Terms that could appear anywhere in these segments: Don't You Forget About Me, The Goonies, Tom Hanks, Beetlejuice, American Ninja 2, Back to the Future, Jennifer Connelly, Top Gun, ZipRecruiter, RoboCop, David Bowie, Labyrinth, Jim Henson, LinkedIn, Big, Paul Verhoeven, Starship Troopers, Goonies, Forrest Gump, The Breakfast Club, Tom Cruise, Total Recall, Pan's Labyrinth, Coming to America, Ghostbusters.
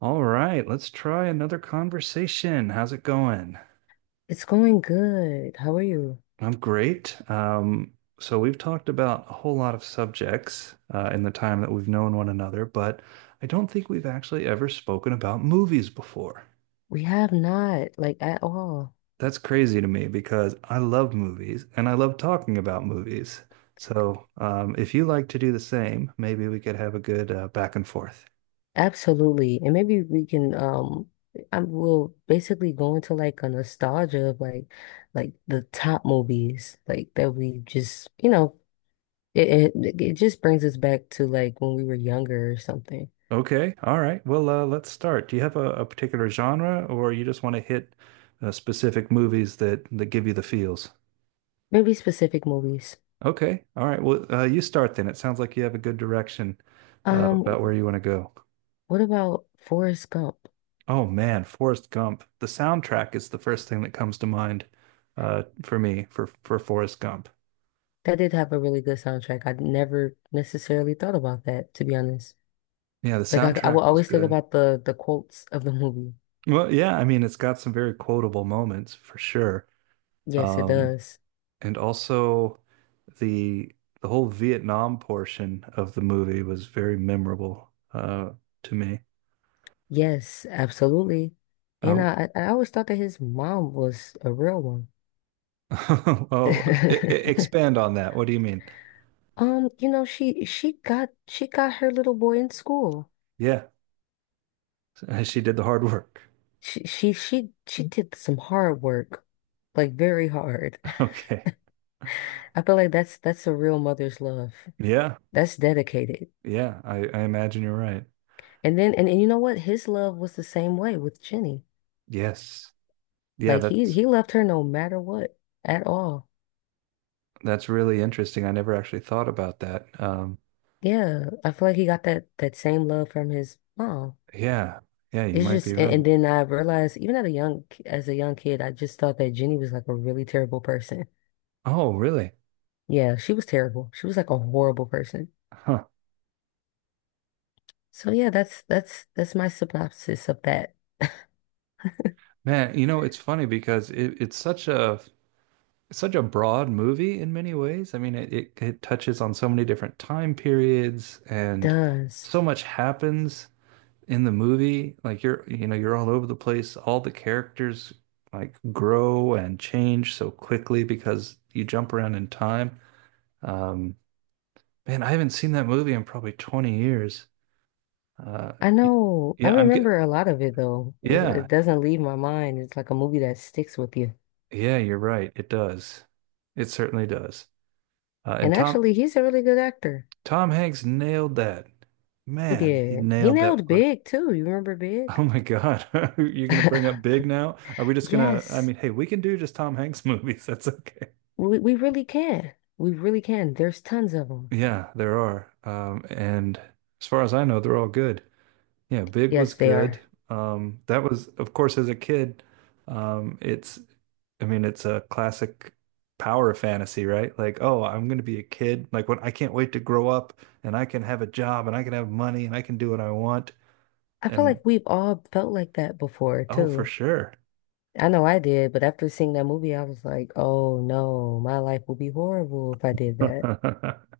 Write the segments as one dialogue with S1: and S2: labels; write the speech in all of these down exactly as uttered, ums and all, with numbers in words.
S1: All right, let's try another conversation. How's it going?
S2: It's going good. How are you?
S1: I'm great. Um, so we've talked about a whole lot of subjects uh, in the time that we've known one another, but I don't think we've actually ever spoken about movies before.
S2: We have not, like, at all.
S1: That's crazy to me because I love movies and I love talking about movies. So um, if you like to do the same, maybe we could have a good uh, back and forth.
S2: Absolutely. And maybe we can um I will basically go into like a nostalgia of like like the top movies like that we just, you know, it it, it just brings us back to like when we were younger or something.
S1: Okay. All right. Well, uh, let's start. Do you have a, a particular genre or you just want to hit uh, specific movies that, that give you the feels?
S2: Maybe specific movies.
S1: Okay. All right. Well, uh, you start then. It sounds like you have a good direction uh, about where
S2: Um,
S1: you want to go.
S2: what about Forrest Gump?
S1: Oh, man. Forrest Gump. The soundtrack is the first thing that comes to mind uh, for me for, for Forrest Gump.
S2: That did have a really good soundtrack. I never necessarily thought about that, to be honest.
S1: Yeah, the
S2: Like I, I will
S1: soundtrack was
S2: always think
S1: good.
S2: about the the quotes of the movie.
S1: Well, yeah. I mean, it's got some very quotable moments for sure.
S2: Yes, it
S1: Um,
S2: does.
S1: And also the the whole Vietnam portion of the movie was very memorable uh to me.
S2: Yes, absolutely. And
S1: Oh,
S2: I I I always thought that his mom was a real one.
S1: oh, e- e- expand on that. What do you mean?
S2: Um, you know, she she got she got her little boy in school.
S1: Yeah, she did the hard work.
S2: She she she she did some hard work, like very hard.
S1: Okay.
S2: I feel like that's that's a real mother's love.
S1: Yeah.
S2: That's dedicated.
S1: Yeah, I I imagine you're right.
S2: And then and, and you know what? His love was the same way with Jenny.
S1: Yes. Yeah,
S2: Like he
S1: that's
S2: he loved her no matter what at all.
S1: that's really interesting. I never actually thought about that. Um,
S2: Yeah, I feel like he got that that same love from his mom.
S1: yeah. Yeah, you
S2: It's
S1: might
S2: just,
S1: be
S2: and,
S1: right.
S2: and then I realized even at a young as a young kid, I just thought that Jenny was like a really terrible person.
S1: Oh, really?
S2: Yeah, she was terrible. She was like a horrible person.
S1: Huh.
S2: So yeah, that's that's that's my synopsis of that.
S1: Man, you know, it's funny because it, it's such a It's such a broad movie in many ways. I mean, it, it, it touches on so many different time periods
S2: It
S1: and
S2: does.
S1: so much happens in the movie. Like you're, you know, you're all over the place. All the characters like grow and change so quickly because you jump around in time. Um, Man, I haven't seen that movie in probably twenty years. Uh,
S2: I
S1: y-
S2: know. I
S1: yeah, I'm, ge-
S2: remember a lot of it though. It,
S1: yeah,
S2: it doesn't leave my mind. It's like a movie that sticks with you.
S1: yeah, you're right. It does. It certainly does. Uh,
S2: And
S1: and Tom,
S2: actually, he's a really good actor.
S1: Tom Hanks nailed that.
S2: He
S1: Man, he
S2: did. He
S1: nailed that
S2: nailed
S1: part.
S2: Big too. You remember Big?
S1: Oh my God. You're gonna bring up Big now? Are we just gonna, I
S2: Yes.
S1: mean, hey, we can do just Tom Hanks movies. That's okay.
S2: We we really can. We really can. There's tons of them.
S1: Yeah, there are. Um, and as far as I know, they're all good. Yeah, Big was
S2: Yes, they
S1: good.
S2: are.
S1: Um, that was, of course, as a kid, um, it's, I mean, it's a classic power fantasy, right? Like, oh, I'm going to be a kid. Like, when I can't wait to grow up and I can have a job and I can have money and I can do what I want.
S2: I feel
S1: And
S2: like we've all felt like that before
S1: oh, for
S2: too.
S1: sure.
S2: I know I did, but after seeing that movie, I was like, oh no, my life would be horrible if I did that.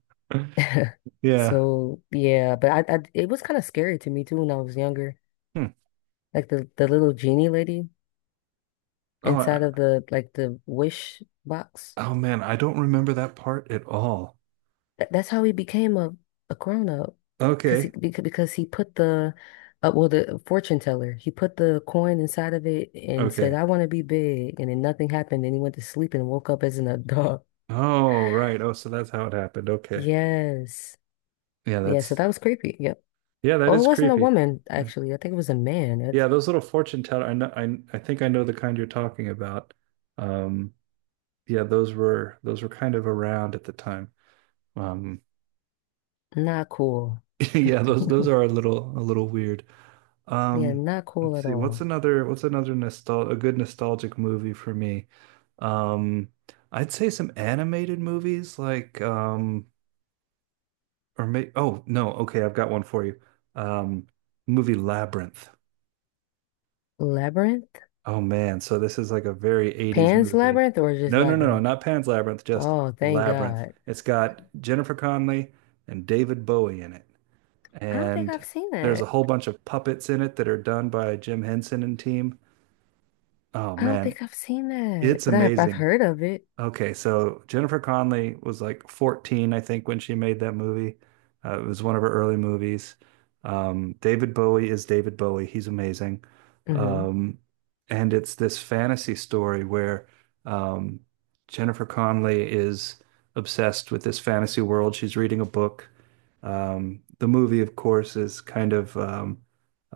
S1: Yeah.
S2: So yeah, but I, I it was kind of scary to me too when I was younger.
S1: Hmm.
S2: Like the the little genie lady
S1: Oh,
S2: inside
S1: I-
S2: of the like the wish box.
S1: oh man, I don't remember that part at all.
S2: That, that's how he became a, a grown up, because he
S1: Okay.
S2: because, because he put the uh, well the fortune teller he put the coin inside of it and said
S1: Okay.
S2: I want to be big, and then nothing happened, and he went to sleep and woke up as an adult.
S1: Oh, right. Oh, so that's how it happened. Okay.
S2: Yes,
S1: Yeah,
S2: yeah. So
S1: that's
S2: that was creepy. Yep.
S1: yeah, that
S2: Oh, it
S1: is
S2: wasn't a
S1: creepy.
S2: woman
S1: Yeah,
S2: actually. I think it was a man.
S1: yeah,
S2: That's
S1: those little fortune teller. I know. I I think I know the kind you're talking about. Um, yeah, those were those were kind of around at the time. Um,
S2: not cool.
S1: yeah, those those are a little a little weird.
S2: Yeah,
S1: Um,
S2: not cool
S1: let's
S2: at
S1: see. What's
S2: all.
S1: another what's another nostal a good nostalgic movie for me? Um, I'd say some animated movies like um or may oh no, okay, I've got one for you. Um, Movie Labyrinth.
S2: Labyrinth?
S1: Oh man, so this is like a very eighties
S2: Pan's
S1: movie.
S2: Labyrinth or just
S1: No, no, no, no,
S2: Labyrinth?
S1: not Pan's Labyrinth, just
S2: Oh, thank
S1: Labyrinth.
S2: God.
S1: It's got Jennifer Connelly and David Bowie in it.
S2: I don't think
S1: And
S2: I've seen
S1: there's a
S2: that.
S1: whole bunch of puppets in it that are done by Jim Henson and team. Oh
S2: I don't
S1: man,
S2: think I've seen that,
S1: it's
S2: but I've I've
S1: amazing.
S2: heard of it.
S1: Okay, so Jennifer Connelly was like fourteen, I think, when she made that movie. Uh, it was one of her early movies. Um, David Bowie is David Bowie. He's amazing.
S2: Mm-hmm.
S1: Um, and it's this fantasy story where um, Jennifer Connelly is obsessed with this fantasy world. She's reading a book. Um, the movie, of course, is kind of um,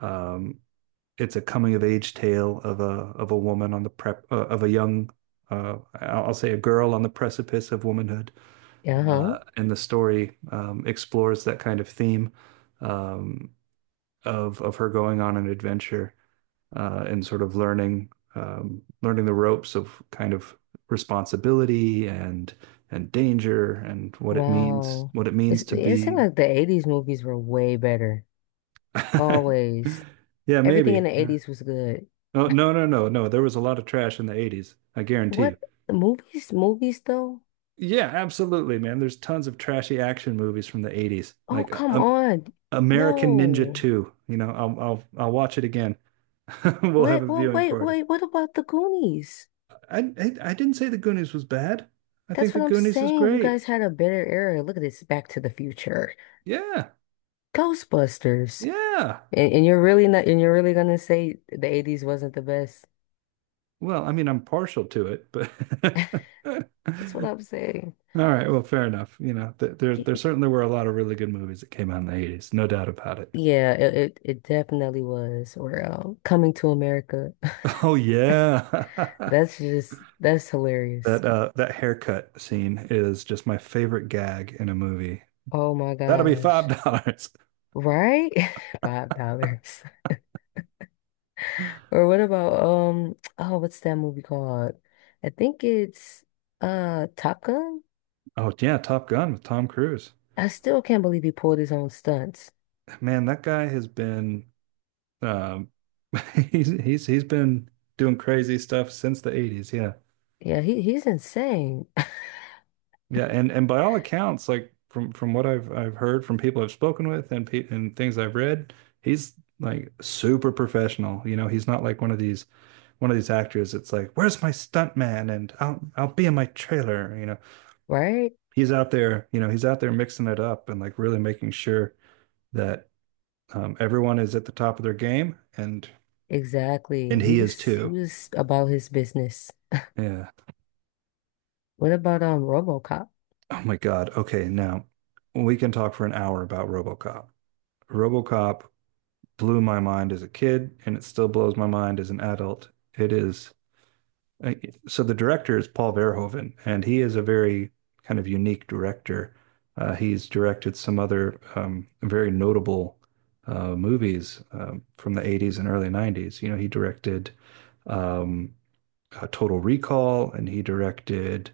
S1: um, it's a coming of age tale of a of a woman on the prep uh, of a young uh, I'll say a girl on the precipice of womanhood,
S2: Uh-huh.
S1: uh, and the story um, explores that kind of theme um, of of her going on an adventure uh, and sort of learning um, learning the ropes of kind of responsibility and and danger and what it means
S2: Wow.
S1: what it
S2: It's,
S1: means to
S2: it seemed
S1: be.
S2: like the eighties movies were way better. Always.
S1: Yeah,
S2: Everything in
S1: maybe.
S2: the
S1: Yeah.
S2: eighties was good.
S1: Oh, no, no, no, no. There was a lot of trash in the eighties. I guarantee you.
S2: What movies? Movies though?
S1: Yeah, absolutely, man. There's tons of trashy action movies from the eighties,
S2: Oh,
S1: like uh,
S2: come
S1: um,
S2: on.
S1: American Ninja
S2: No.
S1: two. You know, I'll I'll I'll watch it again. We'll have
S2: Wait,
S1: a
S2: well,
S1: viewing
S2: wait,
S1: party.
S2: wait. What about the Goonies?
S1: I, I I didn't say the Goonies was bad. I think
S2: That's
S1: the
S2: what I'm
S1: Goonies is
S2: saying. You
S1: great.
S2: guys had a better era. Look at this, Back to the Future.
S1: Yeah.
S2: Ghostbusters.
S1: Yeah.
S2: And, and you're really not and you're really gonna say the eighties wasn't the best.
S1: Well, I mean, I'm partial to it, but
S2: That's what I'm saying.
S1: all right, well, fair enough. You know, th there there
S2: Y-
S1: certainly were a lot of really good movies that came out in the eighties, no doubt about it.
S2: Yeah, it, it it definitely was. Or um, Coming to America.
S1: Oh yeah.
S2: That's just that's hilarious.
S1: That uh that haircut scene is just my favorite gag in a movie.
S2: Oh my
S1: That'll be
S2: gosh.
S1: five dollars.
S2: Right? Five dollars. Or what about um oh what's that movie called? I think it's uh Top Gun.
S1: Oh yeah, Top Gun with Tom Cruise.
S2: I still can't believe he pulled his own stunts.
S1: Man, that guy has been um he's he's he's been doing crazy stuff since the eighties, yeah.
S2: Yeah, he he's insane.
S1: Yeah, and and by all accounts, like from from what I've I've heard from people I've spoken with and pe and things I've read, he's like super professional. You know, he's not like one of these one of these actors. It's like, where's my stunt man? And I'll I'll be in my trailer. You know,
S2: Right?
S1: he's out there. You know, he's out there mixing it up and like really making sure that um, everyone is at the top of their game, and
S2: Exactly.
S1: and
S2: He
S1: he is
S2: was he
S1: too.
S2: was about his business.
S1: Yeah.
S2: What about um RoboCop?
S1: Oh my God. Okay, now we can talk for an hour about RoboCop. RoboCop blew my mind as a kid, and it still blows my mind as an adult. It is uh, so the director is Paul Verhoeven, and he is a very kind of unique director. Uh, he's directed some other um, very notable uh, movies um, from the eighties and early nineties. You know, he directed um, uh, Total Recall and he directed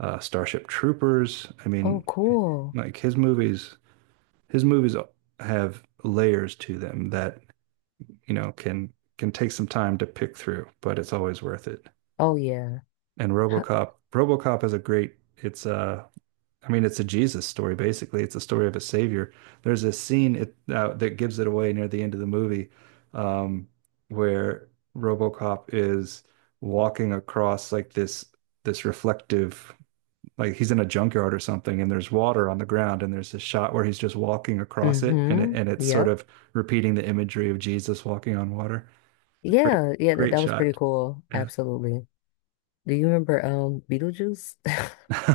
S1: uh, Starship Troopers. I
S2: Oh
S1: mean,
S2: cool.
S1: like his movies, his movies have layers to them that you know, can can take some time to pick through, but it's always worth it.
S2: Oh yeah.
S1: And RoboCop, RoboCop is a great. It's a, I mean, it's a Jesus story basically. It's a story of a savior. There's a scene it, uh, that gives it away near the end of the movie, um, where RoboCop is walking across like this this reflective like he's in a junkyard or something and there's water on the ground and there's this shot where he's just walking across it and it,
S2: Mm-hmm.
S1: and it's sort
S2: Yep.
S1: of repeating the imagery of Jesus walking on water. It's a great,
S2: Yeah. Yeah. That,
S1: great
S2: that was pretty
S1: shot.
S2: cool.
S1: Yeah.
S2: Absolutely. Do you remember um Beetlejuice?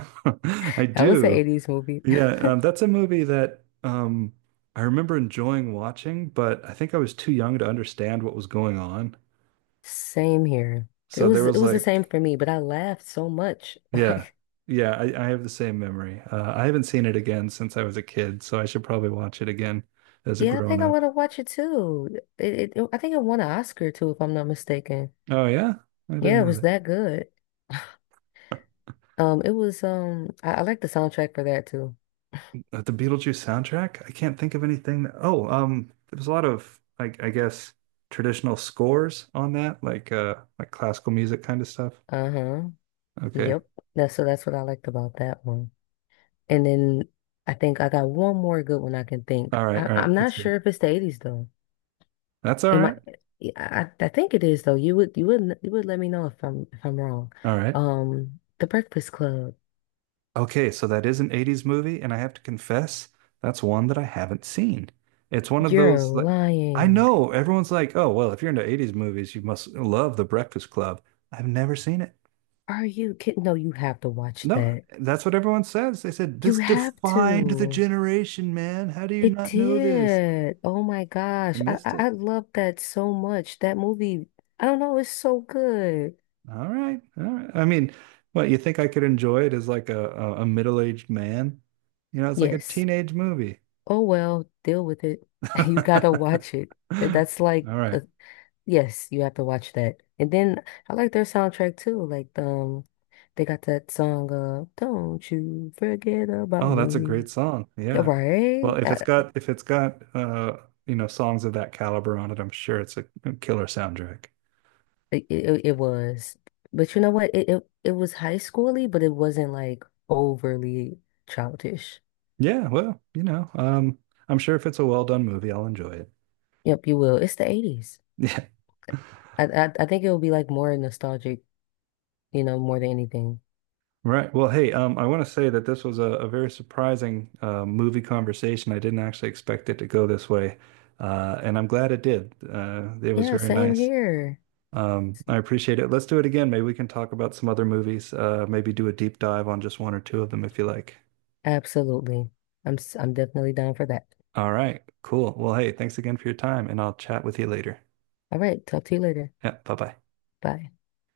S1: I
S2: That was an
S1: do.
S2: eighties movie.
S1: Yeah, um, that's a movie that um, I remember enjoying watching, but I think I was too young to understand what was going on.
S2: Same here. It
S1: So there
S2: was it
S1: was
S2: was the same
S1: like,
S2: for me, but I laughed so much.
S1: yeah,
S2: Like,
S1: yeah, I, I have the same memory. Uh, I haven't seen it again since I was a kid, so I should probably watch it again as a
S2: yeah, I
S1: grown
S2: think I
S1: up.
S2: want to watch it too. It, it I think it won an Oscar too, if I'm not mistaken.
S1: Oh, yeah, I didn't
S2: Yeah, it was
S1: know
S2: that good. Um, it was um I, I like the soundtrack for that too.
S1: uh, the Beetlejuice soundtrack? I can't think of anything that, oh, um, there was a lot of like I guess traditional scores on that, like uh like classical music kind of stuff.
S2: Uh-huh.
S1: Okay.
S2: Yep. That's so that's what I liked about that one. And then I think I got one more good one I can think.
S1: All right,
S2: I,
S1: all right,
S2: I'm not
S1: let's hear
S2: sure
S1: it.
S2: if it's the eighties though.
S1: That's all
S2: Am I?
S1: right.
S2: Yeah, I I think it is though. You would you would you would let me know if I'm if I'm wrong.
S1: All right.
S2: Um, The Breakfast Club.
S1: Okay, so that is an eighties movie, and I have to confess, that's one that I haven't seen. It's one of
S2: You're
S1: those like I
S2: lying.
S1: know everyone's like, oh well, if you're into eighties movies, you must love The Breakfast Club. I've never seen it.
S2: Are you kidding? No, you have to watch
S1: No,
S2: that.
S1: that's what everyone says. They said
S2: You
S1: this
S2: have
S1: defined the
S2: to.
S1: generation, man. How do you
S2: It
S1: not know this?
S2: did. Oh my
S1: I
S2: gosh. I
S1: missed
S2: I,
S1: it.
S2: I love that so much. That movie, I don't know, it's so good.
S1: All right. All right. I mean, what, you think I could enjoy it as like a, a, a middle-aged man? You know, it's like a
S2: Yes.
S1: teenage movie.
S2: Oh well, deal with it.
S1: All
S2: You gotta watch it. Th- That's like
S1: right.
S2: the Yes, you have to watch that. And then I like their soundtrack too. Like um, they got that song uh "Don't You Forget About
S1: Oh, that's a
S2: Me."
S1: great song.
S2: Yeah,
S1: Yeah. Well,
S2: right?
S1: if it's
S2: Uh,
S1: got if it's got uh, you know, songs of that caliber on it, I'm sure it's a a killer soundtrack.
S2: it, it it was, but you know what? It it it was high schooly, but it wasn't like overly childish.
S1: Yeah, well, you know, um, I'm sure if it's a well done movie, I'll enjoy it.
S2: Yep, you will. It's the eighties.
S1: Yeah.
S2: I I, I think it will be like more nostalgic, you know, more than anything.
S1: Right. Well, hey, um, I want to say that this was a, a very surprising uh, movie conversation. I didn't actually expect it to go this way, uh, and I'm glad it did. Uh, it was
S2: Yeah,
S1: very
S2: same
S1: nice.
S2: here.
S1: Um, I appreciate it. Let's do it again. Maybe we can talk about some other movies. Uh, maybe do a deep dive on just one or two of them if you like.
S2: Absolutely. I'm s- I'm definitely down for that.
S1: All right. Cool. Well, hey, thanks again for your time, and I'll chat with you later.
S2: All right, talk to you later.
S1: Yeah. Bye bye.
S2: Bye.